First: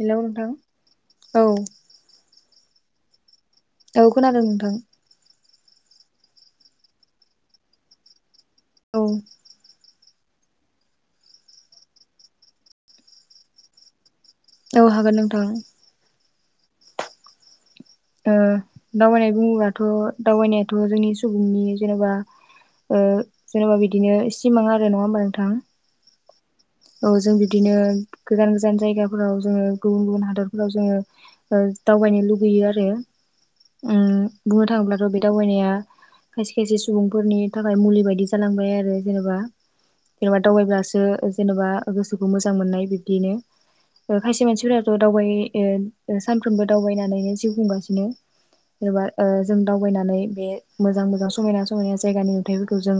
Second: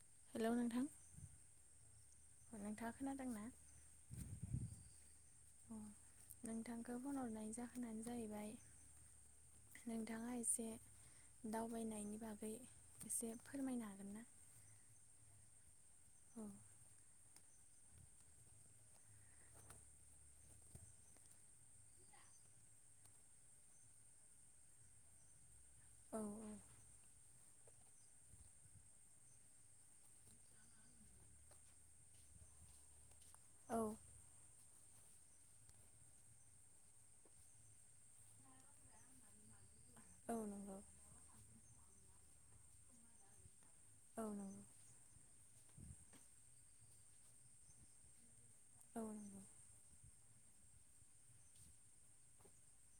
हेल' नोंथां औ नोंथाङा खोनादों ना? औ खोनादों नोंथां। अ नोंथांखौ फन हरनाय जाहोनानो जाहैबाय औ नोंथाङा एसे दावबायनायनि बागै एसे फोरमायनो हागोन ना? औ हागोन नोंथां। ओ दावबाय नाय बुङोबथ' दावबायनायाथ' जोंनि सुबुंनि जेनेबा ओ जेन'बा बिदिनो सिमां आरो नङा होमबा नोंथां औ औ जों बिदिनो गोजान गोजान जायगाफोराव जोङो गुबुन गुबुन हादरफोराव जोङो ओ दावबायनो लुुबैयो आरो औ उम बुंनो थाङोब्लाथ' बे दावबायनाया खायसे खायसे सुबुंफोरनि थाखाय मुलि बायदि जालांबाय आरो जेनेबा औ जेनेबा नंगौ दावबायब्लासो जेन'बा गोसोखौ मोजां मोननाय बिब्दियनो। औ खायसे नंगौ मानसिफोराथ' दावबाय ओ सानफ्रोमबो दावबायनानैनो जिउ खुंगासिनो औ जेनेबा ओ नंगौ जों दावबायनानै बे मोजां मोजां समायना समायना जायगानि नुथाइफोरखौ जों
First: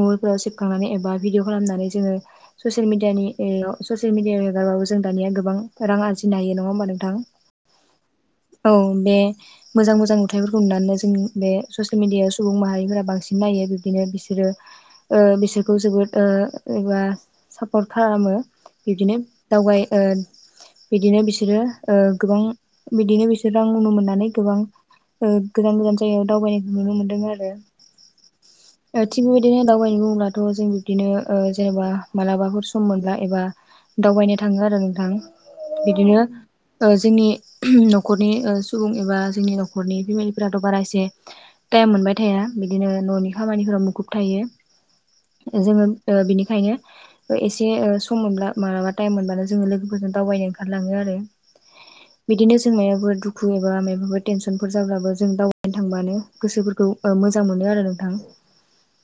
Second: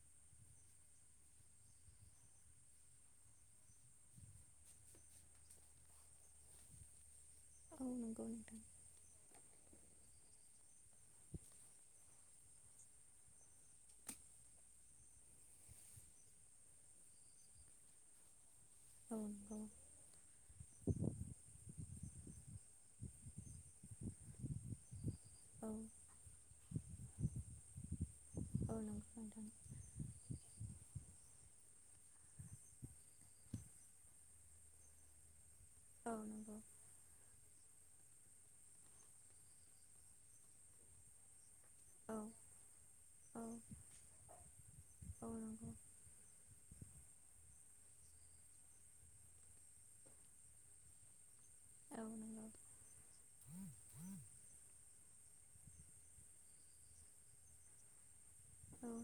मबाइलफोराव सेबखांनानै एबा भिदििअ खालामनानै जोङो ससियेल मिडियानि एव ससियेल मिडिया एगारबाबो जों दानिया गोबां रां आरजिनो हायो नङा होमबा नोंथां औ नंगौ नोंथां औ बे मोजां मोजां नुथथायफोरखौ नुनानै जों बे ससियेल मिेडियाायाव सुबुं माहारिफोरा बांसिन नायो बिब्दिनो बिसोरो ओ बिसोरखौ जोबोद ओ एबा सापर्ट खालामो बिब्दिनो औ नंगौ दावबायो ओ बिदिनो बिसोरो ओ गोबां बिदिनो बिसो रां नुनो मोननानै गोबां ओ औ गोजान गोजान जायगायाव दावबायनायखौ नुनो मोनदों आरो नंगौ ओ थिग नोंथां बेबायदिनो दावबायनो बुङोब्लाथ' जों बिबदिनो ओ जेनेबा मालाबाफोर सम मोनल्बा एबा दावबायनो थाङो आरो नोंथां औ बिदिनो नंगौ ओ जोंनि न'खरनि ओ सुबुं एबा जोंनि न'खरनि फेमिलिफोराथ' बारा एसे टाइम मोनबाय औ थाया बिदिनो न'नि खामानिफोरााव मुखुब थायो औ नंगौ जोङो ओ बिनिखायनो एसे सम मोनब्ला मालाबा टाइम मोनबानो जोङो लोगोफोरजों दावबायनो ओंखारलाङो आरो बिदिनो जों मायाबाफोर दुखु एबा मायाबाफोर टेनसनफोर जाब्लाबो जों दावबायनो थांबानो गोसोफोरखौ ओ मोजां मोनो आरो नोंथां औ नंगौ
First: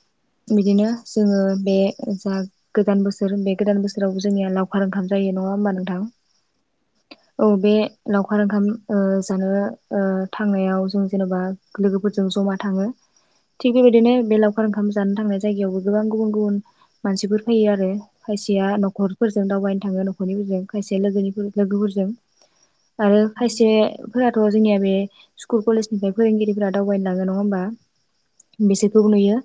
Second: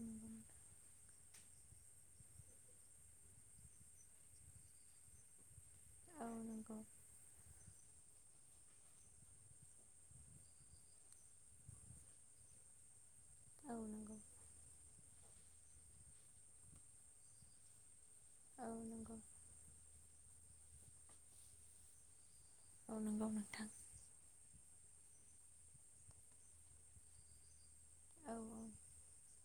बिदिनो जोङो बे जा गोदान बोसोर बे गोदान बोसोरावबो जोंनिया लावखार ओंखाम जायो नङा होमबा नोंथां औ बे लावखार ओंखाम ओ जानो ओ थांनायाव जों जेनबा लोगोफोरजों जमा थाङो थिग बेबायदिनो बे लावखार ओंखाम जानो थांनाय जायगायावबो गोबां गुबुन गुबुन मानसिफोर फैयो आरो खायसेया औ नंगौ न'खरफोरजों दावबायनो थाङो न'खरनिफोरजों खायसेया लोगोनि लोगोफोरजों औ आरो नंगौ नोंथां खायसेफोराथ' जोंनिया बे स्कुल कलेजनिफ्राय फोरोंगिरिफोरा दावबायनो लाांगोन नङा होमबा औ बिसोरखौबो नुयो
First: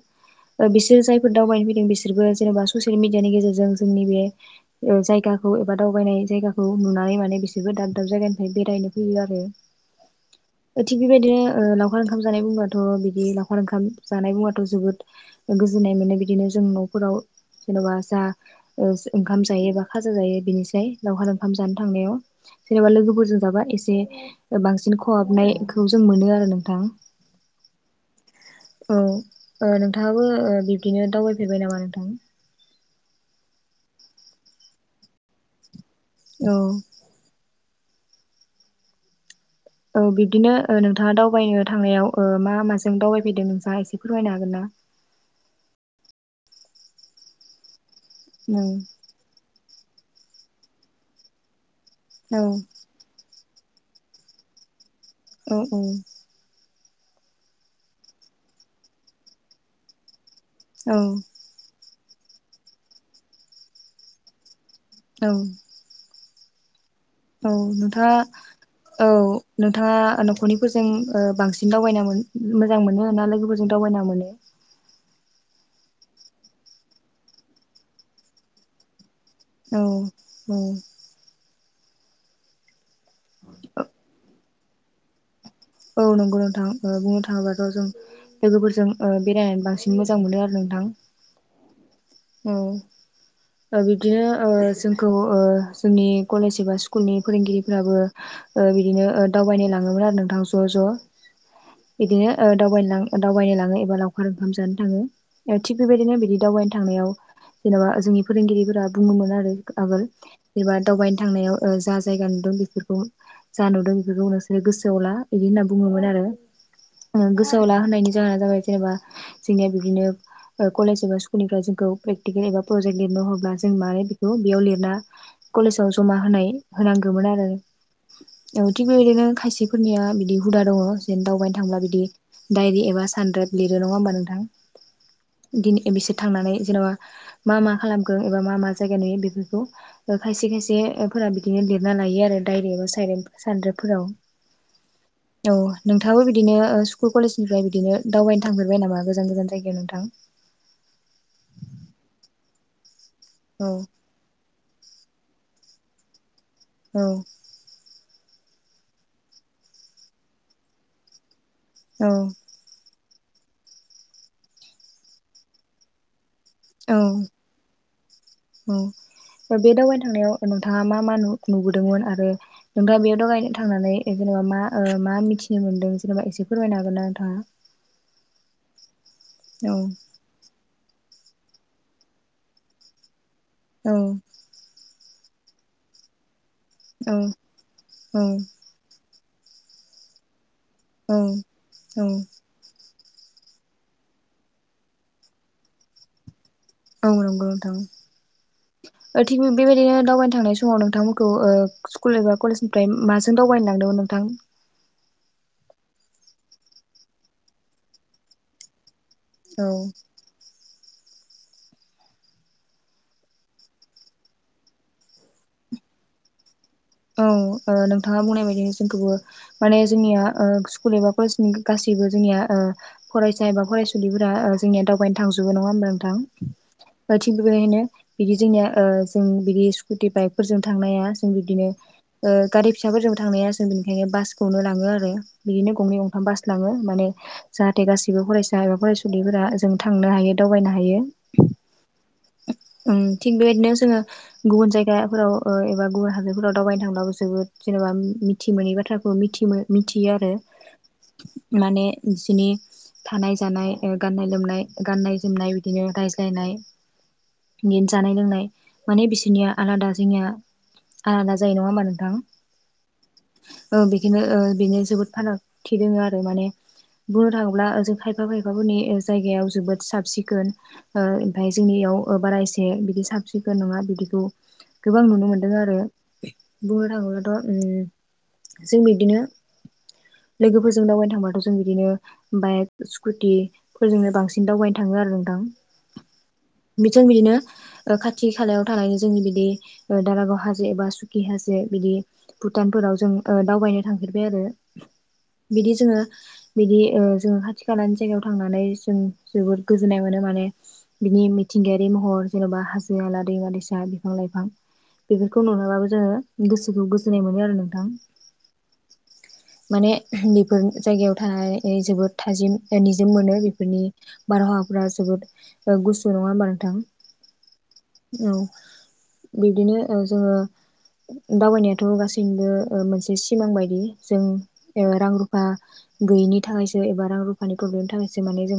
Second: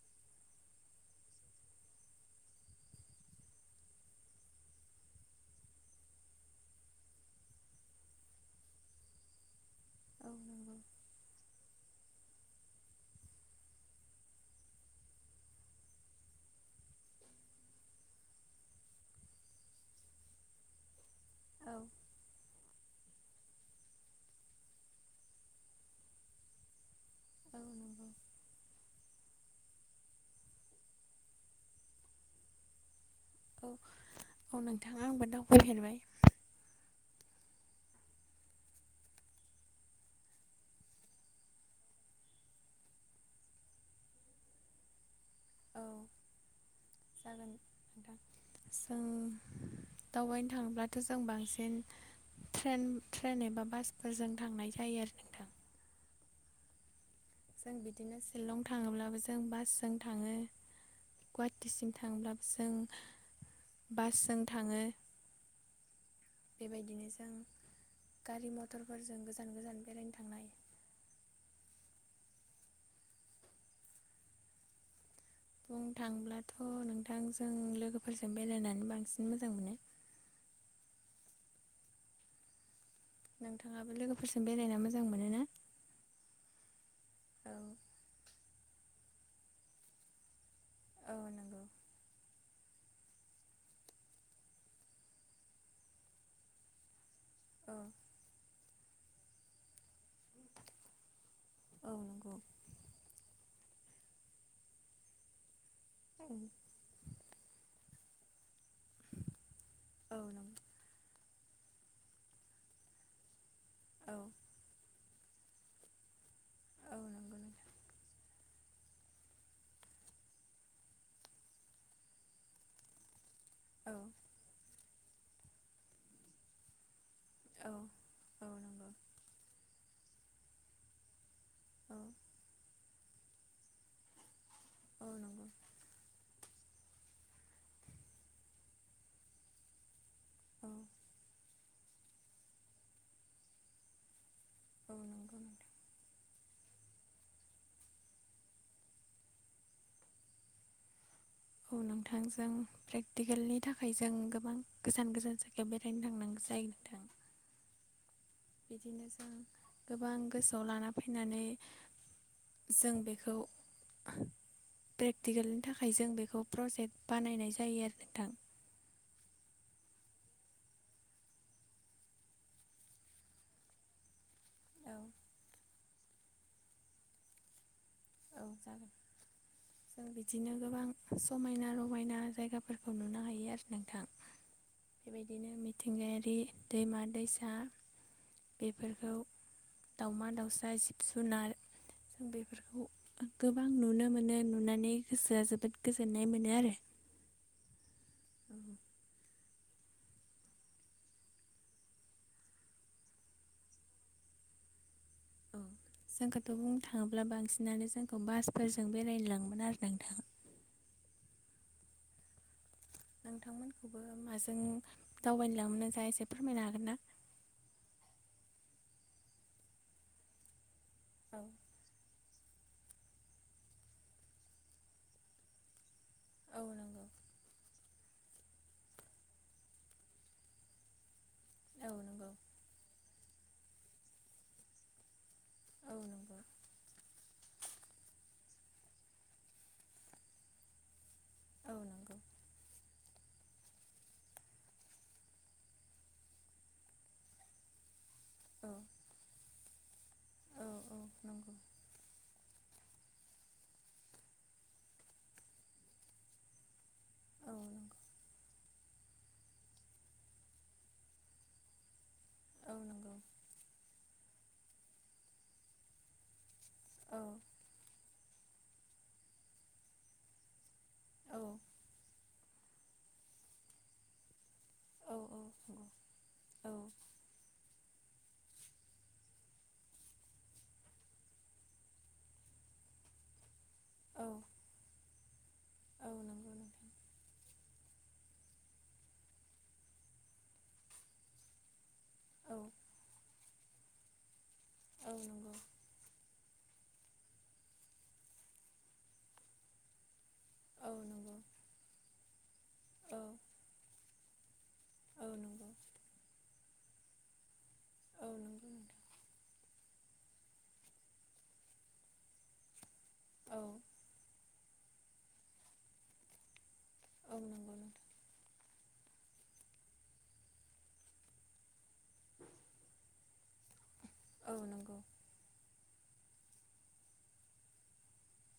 ओ बिसोर जायफोर दावबायनो फैदों बिसोरबो जेनबा ससियेल मिडियानि गेजेरजों जोंनि बे ओ जायगाखौ एबा दावबायनाय जायगाखौ नुनानै माने बिसोरबो दाब दाब जायगानिफ्राय बेरायनो फैयो आरो औ थिग बेबायदिनो ओ लावखार ओंखाम जानाय बुंबाथ' बिदि लावखार ओंखाम जानाय बुङाथ' जोबोद गोजोनो गुजुनाय मोनो बिदिनो जों न'फोराव जेन'बा जा ओंखाम जायो बा खाजा जायो बेनिसाय लावखार ओंखाम औ जानो थांनायाव जेनेबा लोगोफोरजों जाबा एसे बांसिन खहाबनायखौ जों मोनो आरो नोंथां औ औ ओ नोंथाङाबो ओ बिब्दिनो दावबायफेरबाय नामा नोंथां औ औ नोंथाङा आंबो दावबायफेरबाय औ औ बिब्दिनो ओ नोंथाङा दावबायनो थांनायाव ओ मा माजों दावबायफैदों नोंथाङा एसे फोरमायनो हागोन ना औ जागोन नोंथां औ जों दावबायनो थांब्लाथ' जों बांसिन औ ट्रेन ट्रेनजों बासफोरजों थांनाय जायो आरो नोंथां औ औ जों बिदिनो शिलं थाङोब्लाबो जों बासजों थाङो औ गुवाहाटिसिम थांब्लाबो जों बासजों थाङो औ बेबायदिनो जों औ गारि नोंथाङा औ मथरफोरजों गोजान गोजान नोंथाङा बेरायनो थांनाय न'खरनिफोरजों ओ बांसिन दावबायना मोजां मोनो ना लोगोफोरजों दावबायना मोनो बुंनो थांब्लाथ' नोंथांजों लोगोफोरजों बेरायनानै बांसिन मोजां मोनो औ औ नोंथाङाबो लोगोफोरजों बेरायना मोजां मोनो ना। औ नंगौ नोंथां बुंनो औ थाङोबाथ जों। लोगोफोरजों ओ बेरायनानै बांसिन मोजां मोनो आरो नों औ नंगौ औ ओ बिदिनो ओ जोंखौ ओ जोंनि कलेज एबा स्कुलनि औ फोरोंगिरिफ्राबो ओ बिदिनो ओ दावबायनाय लाङोमोन आरो नोंथां ज ज औ बिदिनो नंगौ ओ दावबायनो लाङो एबा लावखार ओंखाम जानो थाङो थिग बेबायदिनो औ बिदि दावबायनो थांनायाव जेनबा जोंनि फोरोंगिरि बुंङोमोन आरो आगोल आगोल नंगौ एबा बा दावबायनो थांनायाव जा जायगा नुदों बेफोरखौ जा नुदों औ बेफोरखौ नोंसोरो गोसोआव ला बिदि होनना बुङोमोन आरो औ नंगौ ओ नोंथां गोसोआव लाहोनायनि जाहोना जाबाय जेनेबा जोंनिया बिदिनो कलेज एबा स्कलनिफ्राय जोंखौ प्रेकटिकेल एबा प्रजेक्ट लिरनो हरब्ला जों औ माने बेखौ बेयाव लिरना कलेजाव जमा होनाय होनांगो ङोमोन औ औ आरो नंगौ थिग बेबायदिनो खायसेफोरनिया बिदि हुदा दङ जेन दावबाय थांब्ला औ बिदि डायरि एबा सानद्राइभ लिरो नङा होमबा नोंथां औ नंगौ दिन बिसोर थांनानै जेनबा मा मा खालामगोन एबा मा मा जायगा नुयो बेफोरखौ खायसे औ नंगौ नोंथां खायसे फोर बिदिनो लिरना लायो आरो डायरेक्टआव साय सान्द्रेबफोराव औ नोंथाङाबो बिदिनो ओ स्कुल कलेजनिफ्राय बिदिनो दावबायनो थांफेरबाय नामा गोजान गोजान जायगायाव नोंथां औ नोंथांजों प्रेक्टिकेलनि औ थाखाय जों गोबां गोजान गोजान जायगायाव बेरायनो थांनांगो औ बिदिनो जों गोबां गोसोआव लाना फैनानै औ औ प्रेक्टिकेलनि थाखाय जों बेखौ औ प्रजेक्ट बानायनाय जायो आरो नोंथां औ बे दावगबायनो थांनायाव नोंथाङा मा मा नुबोदोंमोन आरो नोंथाङा बेयाव दावगायनो थांनानै जेनेबा मा नोंथां मा मिथिनो मोनदों जेनेबा एसे फोरमायनो हागोन ना नोंथाङा [inaudible] जोन औ जों बिदिनो गोबां समायना रमायना जायगाफोरखौ नुनो हायो यो आरो औ नोंथां बेबायदिनो मिथिंगायारि दैमा औ दैसा बेफोरखौ दाउमा दाउसा जिब औ जुनार औ जों बेफोरखौ गोबां नुनो मोनो नुनानै गोसोआ जोबोद गोजोननाय मोनो आरो औ नंगौ नोंथां औ थिग बेबायदिनो दावबायनो थांनाय समाव नोंथांमोनखौ ओ स्कुल एबा कलेजनिफ्राय माजों दावबायनो लांदोंमोन नोंथां [unintelligible] औ जोंखौथ बुंनो थाङोब्ला बांसिनानो जोंखौ बासफोरजों बेरायनो औ लाङोमोन आरो नोंथां नोंथांमोनखौबो माजों दावबायनो लाङोन नोंथाङा एसे फोरमायनो हागोन ना औ ओ नोंथाङा बुंनाय बायदि जोंखौबो माने जोंनिया ओ स्कुल एबा औ कलेजनि गासैबो जोंनिया ओ फरायसा एबा फरायसुलिफोरा ओ जोंनिया दावबायनो थांजोबो नङा होनोमबा नों थां औ नंगौ दा थिग बेबायदिनो बिदि जोंनिया ओ जों बिदि स्कुटि बाइकफोरजों थांनाया जों बिदिनो ओ औ नंगौ गारि फिसाफोरजोंबो थांनाया जों बेनिखायनो बासखौनो लाङो आरो बिदिनो औ गंनै गंथाम नंगौ बास लाङो माने जाहाथे गासिबो फरायसा एबा फरायसुलिफोरा जों थांनो हायो दावबायनो हायो औ नंगौ ओम थिग बेबायदिनो जोङो गुबुन जायगाफोराव ओ एबा गुबुन हादोरफोराव दावबायनो थांब्लाबो जोबोद जेनेबा मिथि औ मोनैनि बाथ्राखौ मिथि मिथियो आरो औ औ नंगौ माने जिनि थानाय जानाय गाननाय लोमनाय गाननाय जोमनाय बिदिनो रायज्लायनाय औ बिनि नंगौ जानाय लोंनाय माने बिसोरनिया आलादा जोंनिया आलादा जायो नोङा होनबा नोंथां? औ नंगौ ओ बेनो ओ बेनो जोबोद फारागथि दोङो आरो माने औ बुंनो थाङोब्ला जोङो खायफा खाय फोरनि जायगायाव जोबोद साब सिखोन ओ औ ओमफ्राय जोंनियाव बारा बे बिदि साब सिखोन नंङा बिदिखौ गोबां नुनो औ मोन्दों आरो। नंगौ बुंनो थांङोब्लाथ' उम जों बिदिनो लोगोफोरजों दावबायनो थांबाथ' जों बिदिनो बाइक स्कुटि फोरजोंनो औ बांसिन दावबायनो थांङो आरो नोंथां औ नंगौ नोंथां जों बिदिनो खा खाथि खालायाव थानाय जोंनि बिदि ओ दारागाव हाजो एबा सुखि हाजो बिदि औ भुटानफोराव जों ओ दावबायनो थांफेरबाय आरो औ नंगौ बिदि जोङो बिदि ओ जोङो खाथि खालानि जायगायाव थांनानै जों जोबोर गोजोननाय मोनो माने औ बिनि नंगौ मिथिंगायारि महर जेन'बा हाजो औ हाला दैमा दैसा बिफां लाइफां बेफोर औ खौ नंगौ नुाबाबो जोङो गोसोखौ गोजोननाय मोनो आरो नोंथां औ नंगौ नोंथां माने बेफोर जायगायाव थानाय जोबोद थाजिम निजोम मोनो औ बेफोरनि बारहावा फ्रा जोबोद गुसु नंङा होमबा नोंथां? औ नंगौ नोंथां औ। बिब्दिनो ओ जोङो दावबायनायाथ' गासैबो ओ मोनसे सिमां बायदि। जों औ एबा नंगौ रां रुफा गैयिनि थाखायसो एबा रां रुफानि प्रब्लेमनि थाखायसो माने जों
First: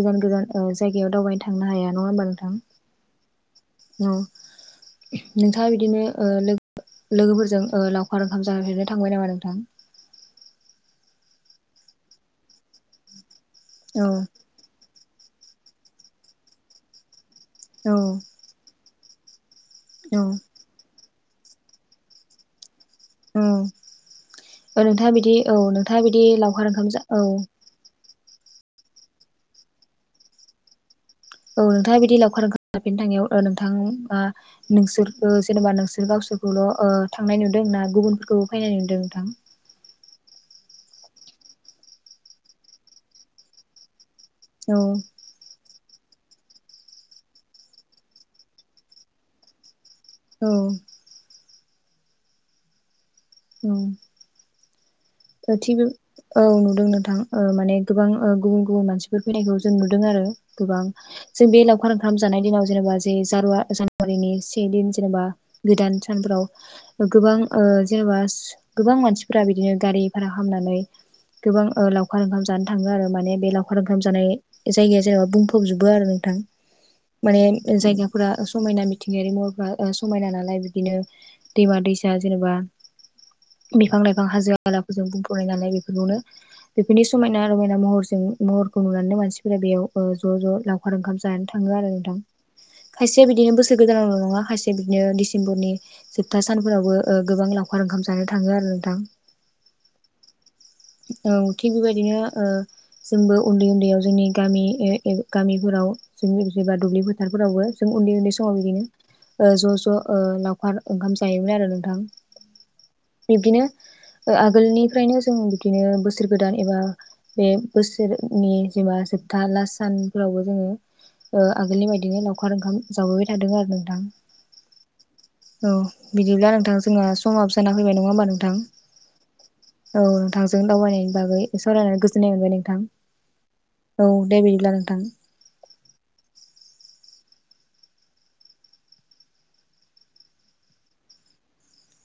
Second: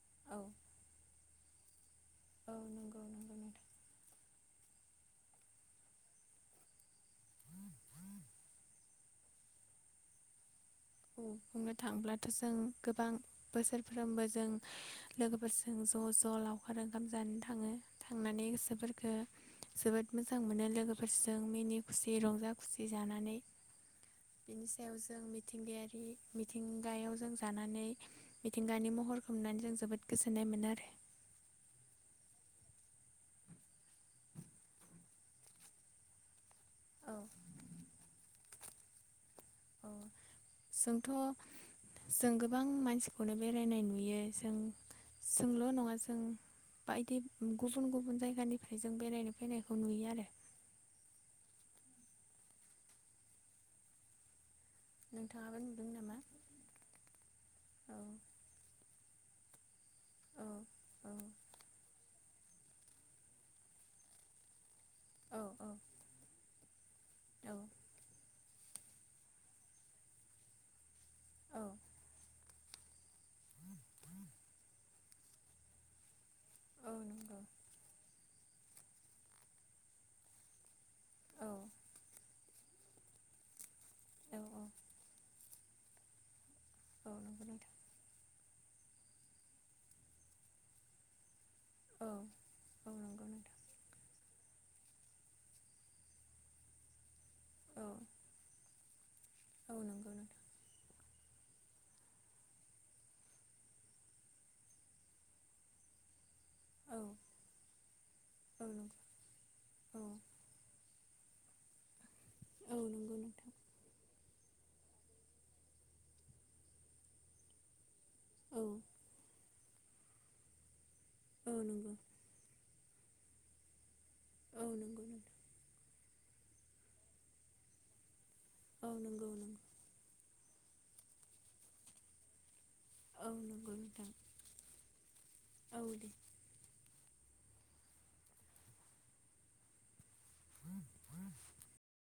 गोजान ओ औ गोजान जायगायाव दावबाय थांनो हाया नंङा होमबा नंगौ नंगौ नोंथां? औ। नोंथांङा बिदिनो लो लोगोफोरजों ओ लावखार ओंखाम जाफेरनो थांबाय नामा नोंथां? बुंनो थांब्लाथ' जों गोबां औ बोसोरफ्रोमबो जों लोगोफोरजों ज' ज' लावखार ओंखाम जानो थांङो औ थांनानै गोसोफोरखो जोबोद औ मोजां मोनो लोगोफोरजों मिनि खुसि रंजा खुसि जानानै औ बिनि ओ सायाव नोंथाङा जों बिदि औ नोंथाङा मिथिंगायारि बिदि लावखार ओंखाम जा मिथिंगायाव औ जों जानानै मिथिंगानि महरखौ नुनानै जों जोबोद गोजोननाय मोनो आरो। औ नोंथांङा बिदि लावखार ओंखाम जाफेरनो थांनायाव ओ नोंथां ओ नोंसोर ओ जेनेबा नोंसोर गावसोर ल' ओ औ थांनाय नुदों ना गुबुनफोरखौबो फैनाय नुदों नोंथां? औ जोंथ' जों गोबां मानसिखौनो बेरायनाय नुयो। जों औ जोंल' नंङा जों बायदि गुबुन गुबुन जायगानिफ्राय जों बेरायनो फैनाय औ। उम। ओ नोंथाङाबो थिग नुदों नामा औ नुदों नोंथां ओ माने औ गोबां ओ गुबुन गुबुन मानसिफोर फैनायखौ जों नु दों आरो औ गोबां औ जों बे लावखार ओंखाम जानाय दिनाव जेनेबा जे जारुवा जानुवारिनि से दिन जेनेबा औ गोदान सानफोराव गोबां ओ जेनेबा गोबां मानसिफोरा बिदिनो गारि भारा खामनानै औ गोबां ओ लावखार ओंखाम जानो थांङो आरो माने बे लावखार ओंखाम जानाय जायगाया जेनेबा बुंफबजोबो आरो नोंथां। औ माने नंगौ जायगाफोरा समायना मिथिंगायारि महरफ्रा ओ समायना नालाय बिदिनो औ दैमा दैसा जेनेबा बिफां लइफां औ हाजो हाला जों बुंफबनाय नालाय बेफोरखौनो बेफोरनि नंगौ समायना रमायना महरजों महरखौ नुनानै मानसिफोरा बेयाव ओ ज' ज' लावखार ओंखाम जानो थांङो आरो नोंथां खायसे बिदिनो नोंथां बोसोर गोदानावल' नंङा खायसे बिदिनो डिसेम्बरनि जोबथा सानफोरावबो ओ गोबां लावखार ओंखाम जानो थांङो आरो नोंथां। औ नंगौ नोंथां। औ थिग बेबायदिनो ओ जोंबो उन्दै उन्दैयाव जोंनि गामि ए एब गामिफोराव जोंनि जेनेबा दुब्लि फोथारफोरावबो जों उन्दै उन्दै समाव बिदिनो ज' ज' लावखार ओंखाम जायोमोन आरो नोंथां नोंथां बिब्दिनो आगोलनिफ्रायनो जों बिदिनो बोसोर गोदान एबा बे बोसोर नि जेनबा जोबथा लास सानफोरावबो जोङो आगोलनि बायदिनो लावखार ओंखाम जाबोबाय थादों आरो नोंथां औ नंगौ नोंथां औ नंगौ औ बिदिब्ला नोंथां जोंहा समा जाना फैबाय नङा होमबा नोंथां औ नोंथांजों दावबायनायनि बागै सरायनानै गोजोननाय मोनबाय नोंथां औ नंगौ नोंथां औ दे बिदिब्ला नोंथां औ दे ह ह [inaudible]